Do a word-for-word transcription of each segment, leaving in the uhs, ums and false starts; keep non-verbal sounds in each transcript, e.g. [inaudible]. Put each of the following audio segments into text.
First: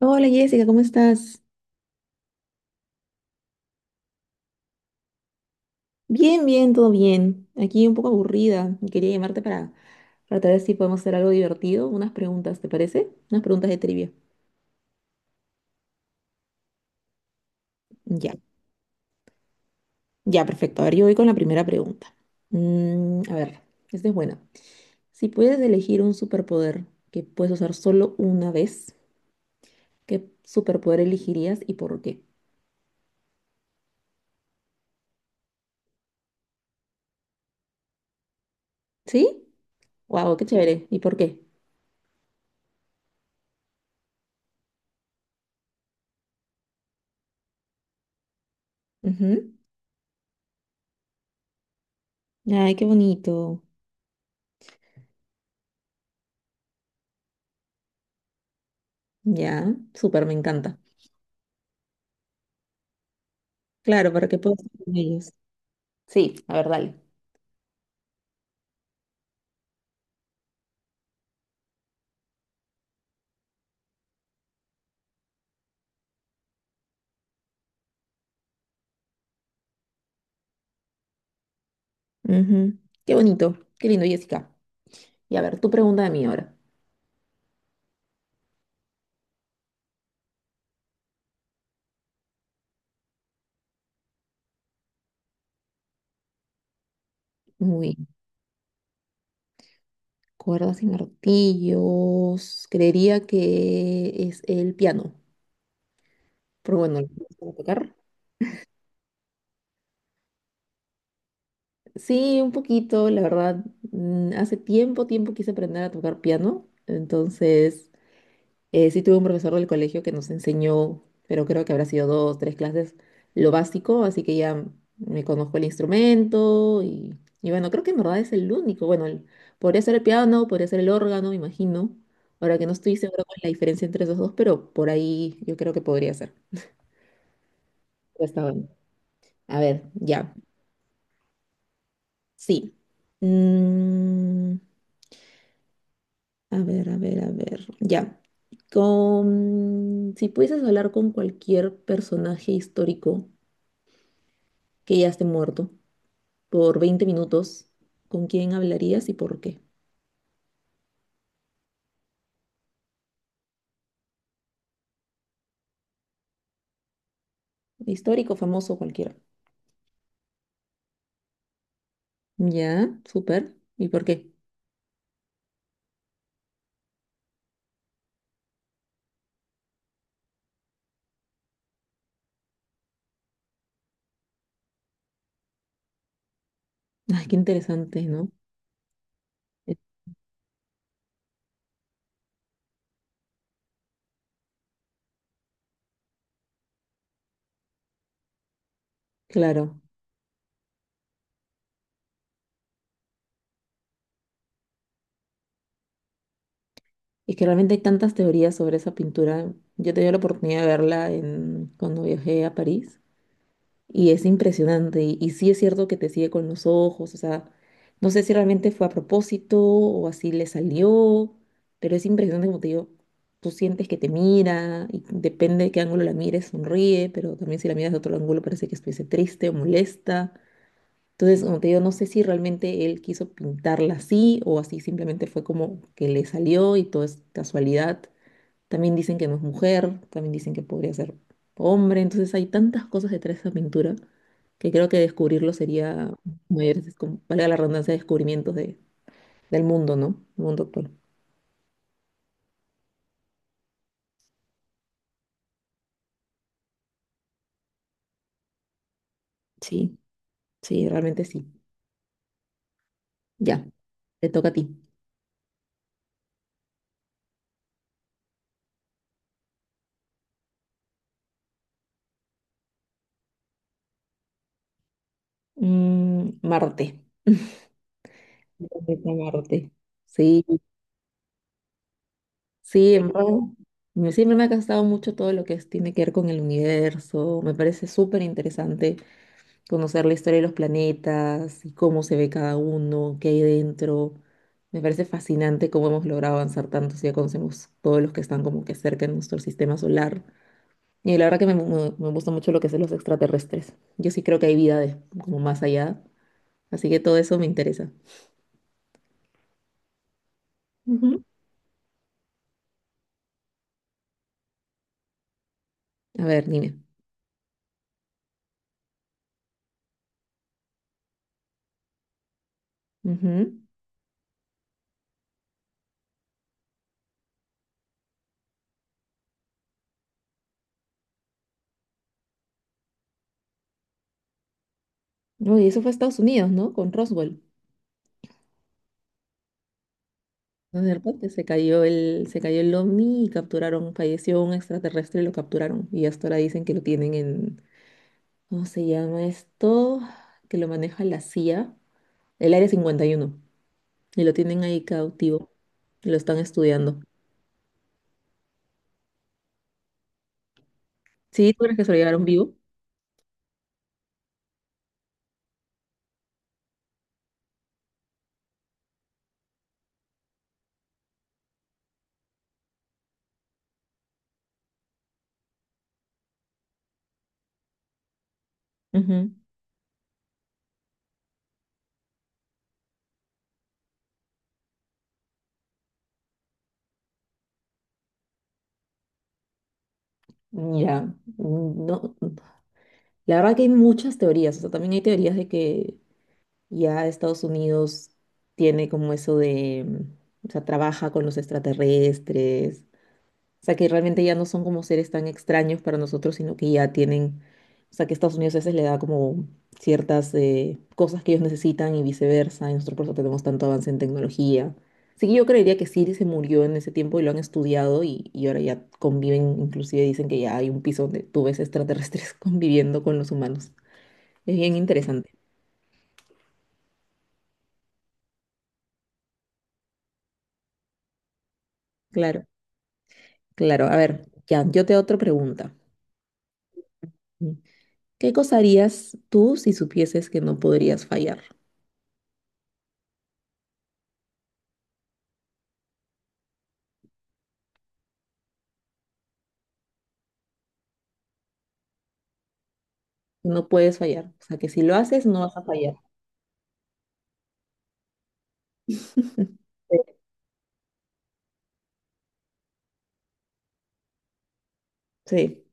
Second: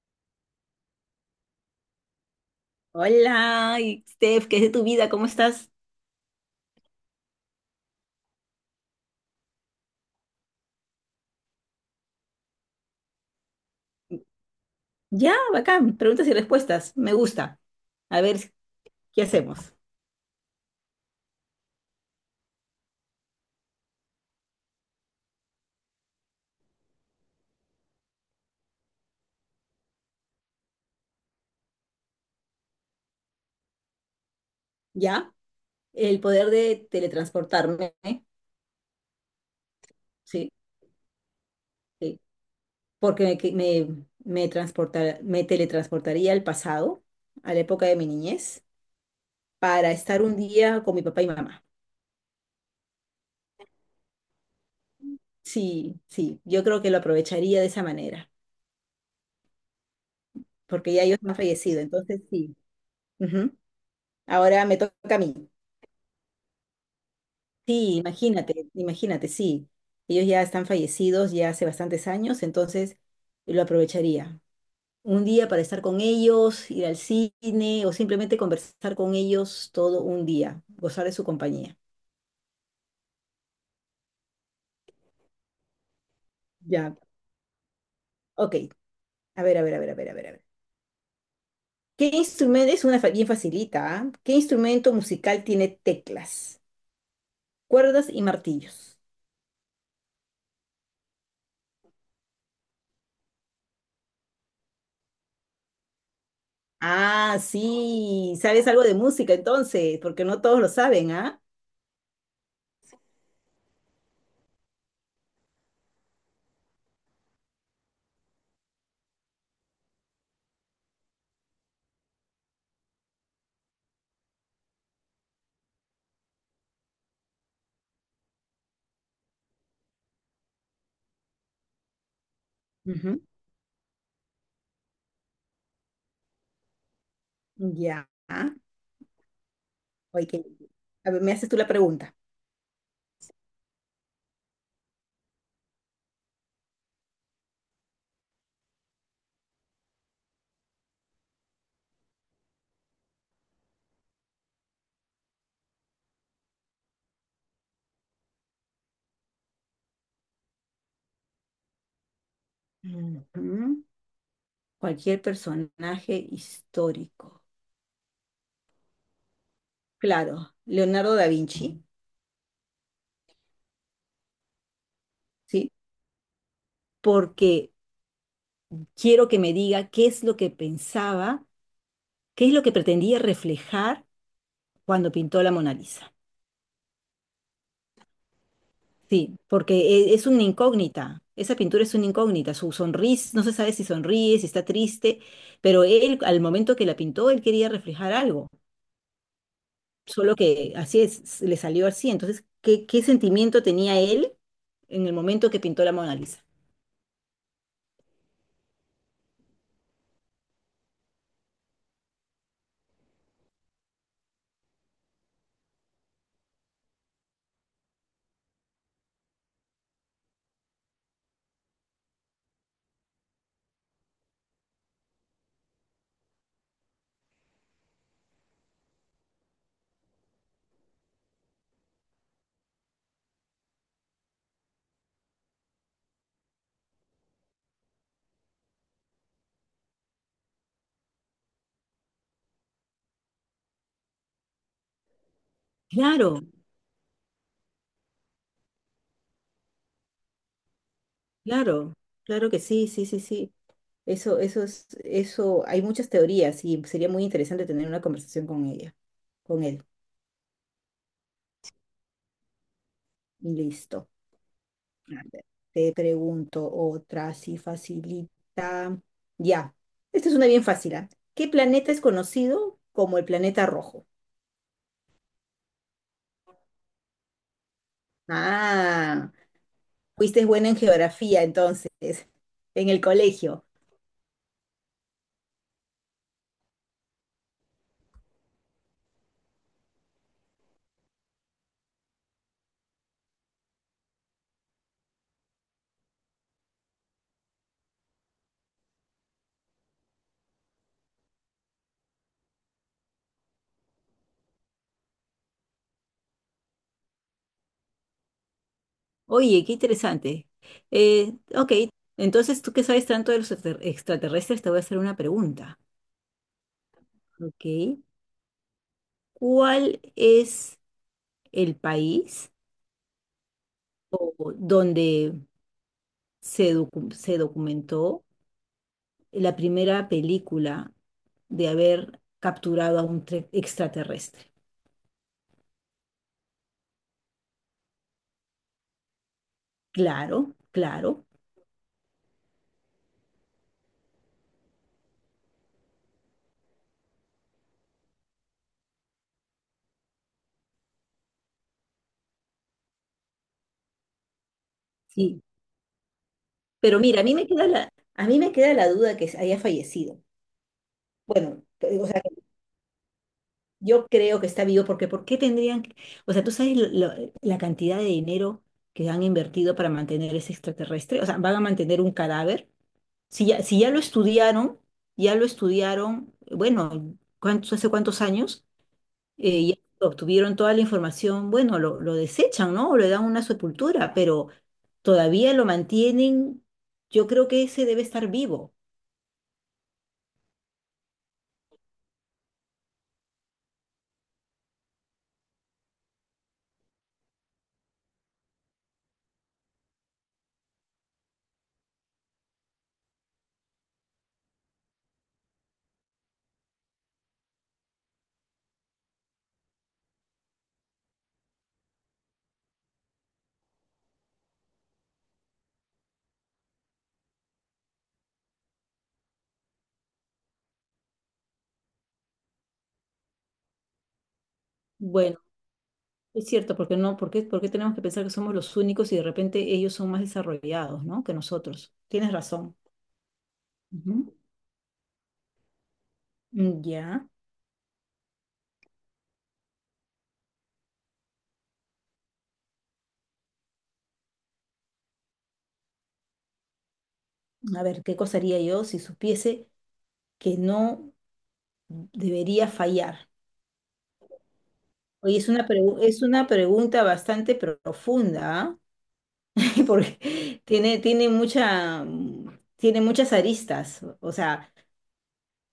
Hola, Jessica, ¿cómo estás? Hola, y Steph, ¿qué es de tu vida? ¿Cómo estás? Bien, bien, todo bien. Aquí un poco aburrida. y Quería llamarte para, para ver si podemos hacer algo divertido. Unas preguntas, ¿te parece? Unas preguntas de trivia. Ya, bacán. Preguntas y respuestas. Me gusta. A Ya, ver, ¿qué hacemos? ya, perfecto. A ver, yo voy con la primera pregunta. Mm, a ver, esta es buena. Si puedes elegir un superpoder que puedes usar solo una vez, ¿qué superpoder elegirías y por qué? ¿Ya? El poder de teletransportarme. ¿eh? ¿Sí? ¡Wow! ¡Qué Sí, chévere! ¿Y por qué? sí. Porque me, que- me, me transportar- me teletransportaría al pasado, a la época de mi niñez, Ujú. para estar un día con mi papá y mamá. Ay, qué bonito. Sí, sí. Yo creo que lo aprovecharía de esa manera, Ya, súper, me encanta. porque ya ellos han fallecido. Entonces, sí. Ujú. Claro, para que puedas Ahora me estar con toca a ellos. mí. Sí, a ver, dale. Sí, imagínate, imagínate, sí. Ellos ya están fallecidos ya hace bastantes años, entonces lo aprovecharía. Un día para estar con ellos, ir al cine o simplemente conversar con ellos todo un día, gozar de su compañía. Ujú. Qué bonito, qué lindo, Jessica. Y a ver, tu pregunta de mí ahora. Ya. Ok, a ver, a ver, a ver, a ver, a ver, a ver. ¿Qué instrumento es una fa- bien facilita? ¿Ah? ¿Qué instrumento musical tiene teclas, Uy, cuerdas y martillos? cuerdas y martillos. Creería que es el piano. Pero bueno, ¿lo Ah, puedo tocar? sí, sabes algo de música entonces, porque no todos lo saben, ¿ah? Sí, un poquito, la verdad. mm, Hace tiempo, tiempo quise aprender a tocar piano. Entonces, Eh, sí tuve un profesor del colegio que nos enseñó, pero creo que habrá sido dos, tres clases, lo básico, así que ya me conozco el instrumento y, y bueno, creo que en verdad es el único. Bueno, el- podría ser el piano, podría ser el órgano, me imagino. Ahora que no estoy Ujú. segura con la diferencia entre esos dos, pero por ahí yo creo que podría ser. Ya. Ya, está bueno. A ver, Ay, ya. qué- A ver, me haces tú la pregunta. Sí. Mm, a ver, a ver, a ver. Ya. Con, si pudieses hablar con cualquier personaje histórico que ya esté muerto por veinte minutos, ¿con quién hablarías y por qué? Ujú. Cualquier personaje histórico. Histórico, famoso, cualquiera. Claro, Leonardo da Vinci, Ya, súper. ¿Y por qué? ¿sí? Porque quiero que me diga qué es lo que pensaba, qué es lo que pretendía reflejar cuando pintó la Mona Lisa. Ay, qué interesante, ¿no? Sí, Eh, porque e- es una incógnita, esa pintura es una incógnita, su sonrisa, no se sabe si sonríe, si está triste, pero él al momento que la pintó, él quería reflejar algo. claro. Solo que así es, le salió así. Entonces, ¿qué, ¿qué sentimiento tenía él en el momento que pintó la Mona Lisa? Es que realmente hay tantas teorías sobre esa pintura. Yo tenía la oportunidad de verla en, cuando viajé a París. Y es impresionante. Y, y sí es cierto que te sigue con los ojos. O sea, no sé si realmente fue a propósito o así le salió. Pero es impresionante, como te digo. Tú sientes que te mira y depende de qué ángulo la mires, sonríe, pero también si la miras de otro ángulo parece que estuviese triste o molesta. Entonces, como te digo, no sé si realmente él quiso pintarla así o así simplemente fue como que le salió y todo es casualidad. También dicen que no es mujer, también dicen que podría ser hombre. Entonces hay tantas cosas detrás de esa pintura que creo que descubrirlo sería Claro, mayores, descom- valga la redundancia, descubrimientos de, del mundo, ¿no? El mundo actual. claro, claro que sí, sí, sí, sí. Eso, eso es, eso, hay muchas teorías y sería muy interesante tener una conversación con ella, con él. Sí, sí, realmente sí. Ya, Listo. te toca a ti. A ver, te pregunto otra, así facilita. Ya, esta es una bien fácil, ¿ah? ¿Qué planeta es conocido como el planeta rojo? Mm, Marte. El planeta Ah. Marte. Sí, Fuiste buena en geografía entonces, en sí, el en verdad, colegio. me- siempre me ha gustado mucho todo lo que es- tiene que ver con el universo. Me parece súper interesante. Conocer la historia de los planetas y cómo se ve cada uno, qué hay dentro. Me parece fascinante cómo hemos logrado avanzar tanto si ya conocemos todos los que están como que cerca de nuestro sistema solar. Y la verdad que me, me- me gusta mucho lo que son los extraterrestres. Yo sí creo que hay vida de- como más allá, así que todo eso me interesa. Oye, qué interesante. Ujú. Eh, ok, entonces tú que sabes tanto de los extra- extraterrestres, te voy a hacer una pregunta. A ver, dime. Ok, ¿cuál es el país Ujú. o- donde se, docu- se documentó la primera película de haber capturado a un tre- extraterrestre? No, y eso fue Estados Unidos, ¿no? Con Roswell. Claro, ¿No? De claro, repente se cayó el, se cayó el O V N I y capturaron, falleció un extraterrestre y lo capturaron. Y hasta ahora dicen que lo tienen en, ¿cómo se llama esto? Que lo maneja la C I A, el Área cincuenta y uno, y uno, y lo tienen ahí sí. cautivo, y lo están estudiando. Pero mira, a mí me queda la, a mí me queda la duda que haya fallecido. ¿Sí? Bueno, ¿Tú crees que se lo o sea, llevaron vivo? yo creo que está vivo porque ¿por qué tendrían, que- o sea, tú sabes lo- la cantidad de dinero que han invertido para mantener ese extraterrestre. O sea, van a mantener un cadáver. Si ya, si ya lo estudiaron, ya lo estudiaron, bueno, ¿cuántos, hace cuántos años? Ujú. Eh, ya obtuvieron toda la información, bueno, lo, lo desechan, ¿no? O le dan una sepultura, pero todavía lo mantienen. Yo creo que ese debe estar vivo. Mira, mm, no, la verdad que hay muchas teorías, o sea, también hay teorías de que ya Estados Unidos tiene como eso de, mm, o sea, trabaja con los extraterrestres. O sea, que realmente ya no son como seres tan extraños para nosotros, sino que ya tienen, o sea, que Estados Unidos a veces le da como ciertas eh, cosas que ellos necesitan y viceversa, y nosotros por eso tenemos tanto avance en tecnología. Así que yo creería que Siri se murió en ese tiempo y lo han estudiado y, y ahora ya conviven, inclusive dicen que ya hay un piso donde tú ves extraterrestres [laughs] conviviendo con los humanos. Es bien interesante. Bueno. Es cierto, porque no, porque porque tenemos que pensar que somos los únicos y de repente ellos son más desarrollados, ¿no? ¿Que nosotros? Tienes Claro, razón. claro. A ver, Ujú. ya, yo te hago otra pregunta. Mm, Ya. ¿Qué cosa harías tú si supieses que no podrías fallar? A ver, ¿qué cosa haría yo si supiese que no debería fallar? No puedes fallar. O sea, que si lo haces, Oye, no es vas a una, fallar. pregu- es una pregunta bastante profunda, ¿ah? [laughs] [laughs] Sí. Porque tiene, tiene mucha, mm, tiene muchas aristas. O sea, Sí.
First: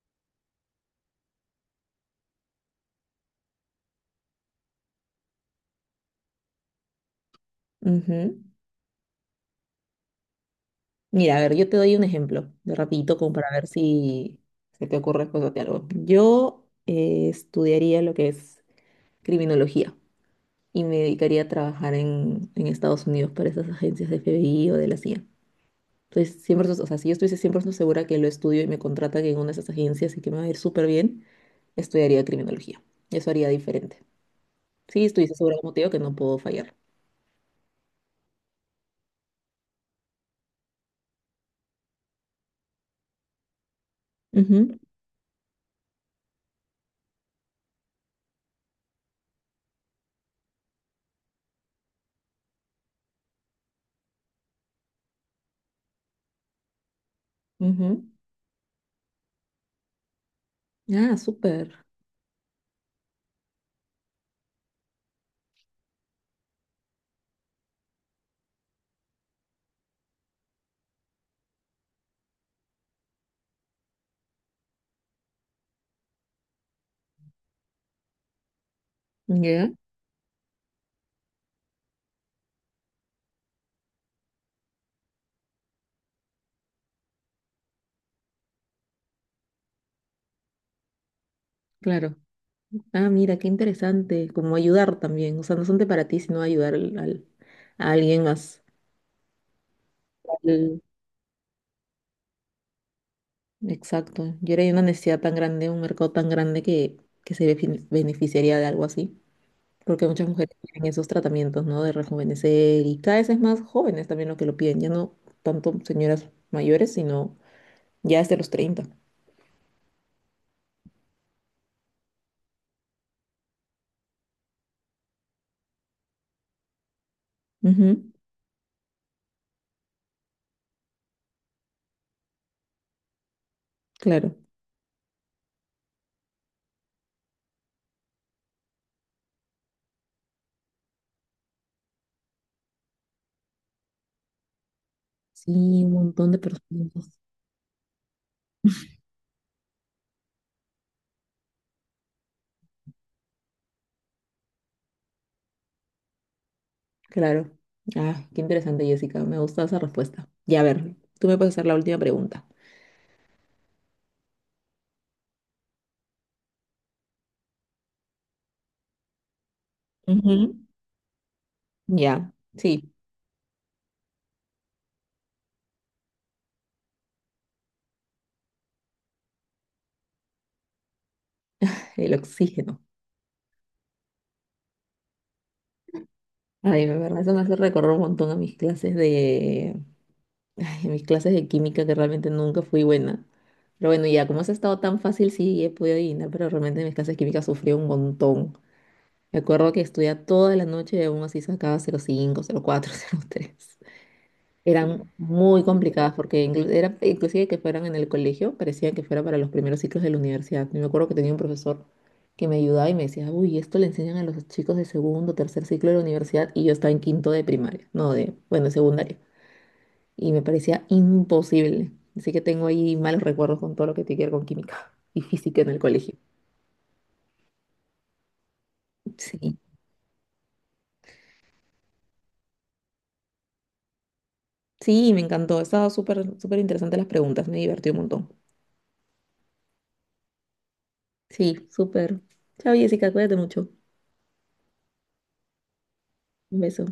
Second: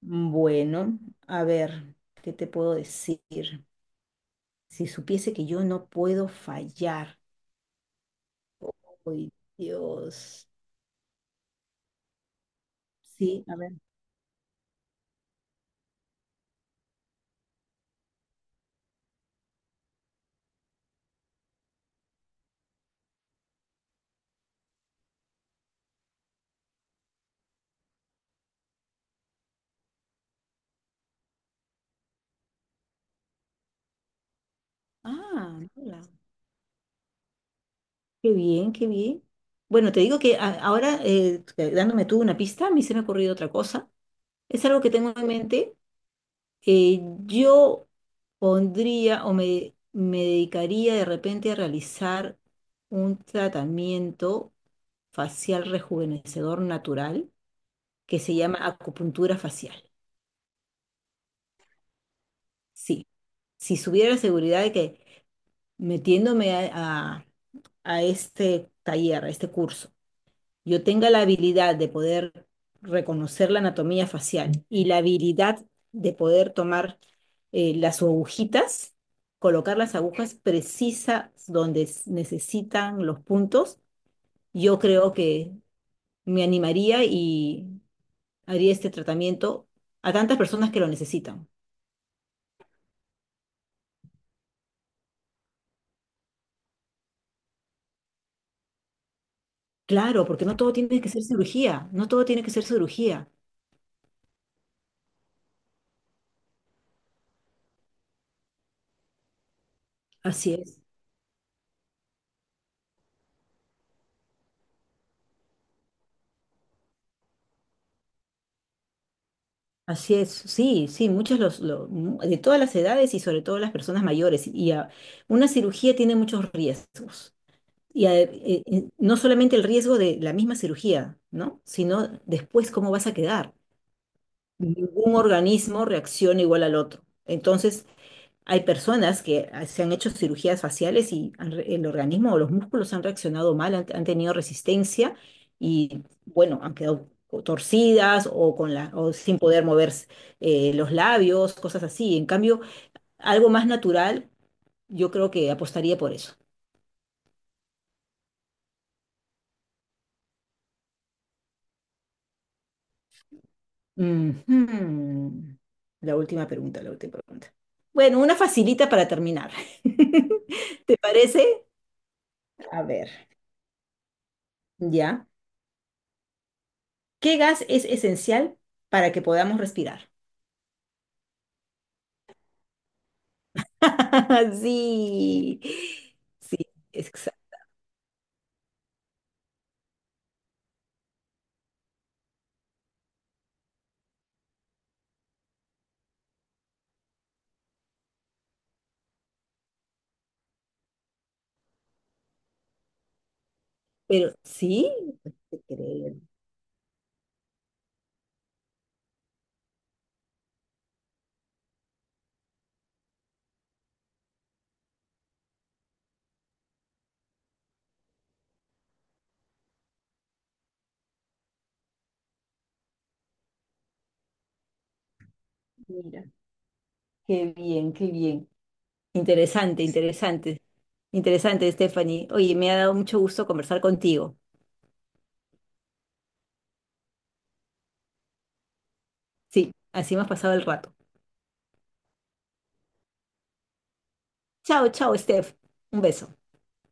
bueno, a ver, ¿qué te puedo decir? Si supiese que yo no puedo fallar. Ujú. Uy, Dios. Mira, a ver, yo te doy un ejemplo de rapidito como Sí, para a ver ver. si se te ocurre después de algo. Yo eh, estudiaría lo que es criminología y me dedicaría a trabajar en, en Estados Unidos para esas agencias de F B I o de la C I A. Entonces, siempre, o sea, si yo estuviese cien por ciento segura que lo estudio y me contratan en una de esas agencias y que me va a ir súper bien, estudiaría criminología. Eso haría diferente. Sí, estuviese segura, Ah, como te digo, que Nola. no puedo fallar. Qué bien, qué bien. Bueno, te digo que a- ahora, eh, dándome tú una pista, a mí se me ha ocurrido otra cosa. Es Ujú, algo que tengo en mente. Eh, yo pondría o me, me dedicaría de repente a realizar un tratamiento facial rejuvenecedor natural ujú. que se llama acupuntura facial. Ah, súper. Sí, si supiera la seguridad de que metiéndome a, a este taller, a este curso, yo tenga la habilidad de poder reconocer la anatomía facial y la habilidad de poder tomar eh, las agujitas, Ya, colocar las agujas precisas donde s- necesitan los puntos, yo creo que me animaría y haría este tratamiento a tantas personas que lo necesitan. claro. Ah, mira, qué interesante. Como ayudar también. O sea, no solamente para ti, sino ayudar al, al- a alguien más. Claro, porque no todo Mm, tiene que ser cirugía, no todo tiene que ser cirugía. exacto. Yo era de una necesidad tan grande, un mercado tan grande que, que se benefi- beneficiaría de algo así. Porque muchas Así mujeres es. tienen esos tratamientos, ¿no? De rejuvenecer y cada vez es más jóvenes también lo que lo piden. Ya no tanto señoras mayores, sino ya desde los treinta. Así es, sí, sí, muchos los, lo- mu- de todas las edades y sobre todo las personas mayores. Y a- una cirugía tiene muchos riesgos. Y Ujú. a- eh, eh, no solamente el riesgo de la misma cirugía, ¿no? Sino después cómo vas a quedar. Claro. Ningún organismo reacciona igual al otro. Entonces, hay personas que ah, se han hecho cirugías faciales y han re- el organismo o los músculos han reaccionado mal, han, han tenido resistencia Sí, un y, montón de bueno, han quedado personas. co- torcidas o, con la, o sin poder mover eh, los labios, cosas así. En cambio, algo más natural, yo creo que apostaría por eso. Claro. Ah, qué interesante, Jessica. Me gusta esa respuesta. Ya, a ver, tú me puedes hacer la última pregunta. Ujú. La última pregunta, la última pregunta. Bueno, una facilita para terminar. Ujú. [laughs] ¿Te parece? Ya, A sí, ver, ya. ¿Qué gas es esencial para que podamos respirar? el oxígeno. [laughs] Sí, sí, Ay, de verdad, eso me hace exacto. recorrer un montón a mis clases de... ay, a mis clases de química que realmente nunca fui buena. Pero bueno, ya, como has estado tan fácil, sí, he podido adivinar, pero realmente en mis clases de química sufrí un montón. Me acuerdo que estudiaba toda la noche y aún así sacaba cero coma cinco, cero coma cuatro, [laughs] tres. Pero sí, Eran no te muy complicadas creo. porque inclu- era, inclusive que fueran en el colegio, parecía que fuera para los primeros ciclos de la universidad. Yo me acuerdo que tenía un profesor que me ayudaba y me decía, uy, esto le enseñan a los chicos de segundo, tercer ciclo de la universidad y yo estaba en quinto de primaria, no de, bueno, de secundaria. Y me parecía imposible. Así que tengo ahí malos recuerdos con todo lo que tiene que ver con química [laughs] y física en el colegio. Mira, qué bien, qué bien. Sí, Interesante, interesante, interesante, Stephanie. Oye, me ha dado mucho gusto conversar contigo. sí, me encantó. Estaba súper, súper interesante las preguntas, me divertí un montón. Sí, así hemos pasado el rato. Sí, súper. Chao, Jessica, cuídate mucho. Chao, chao, Steph. Un beso. Un beso.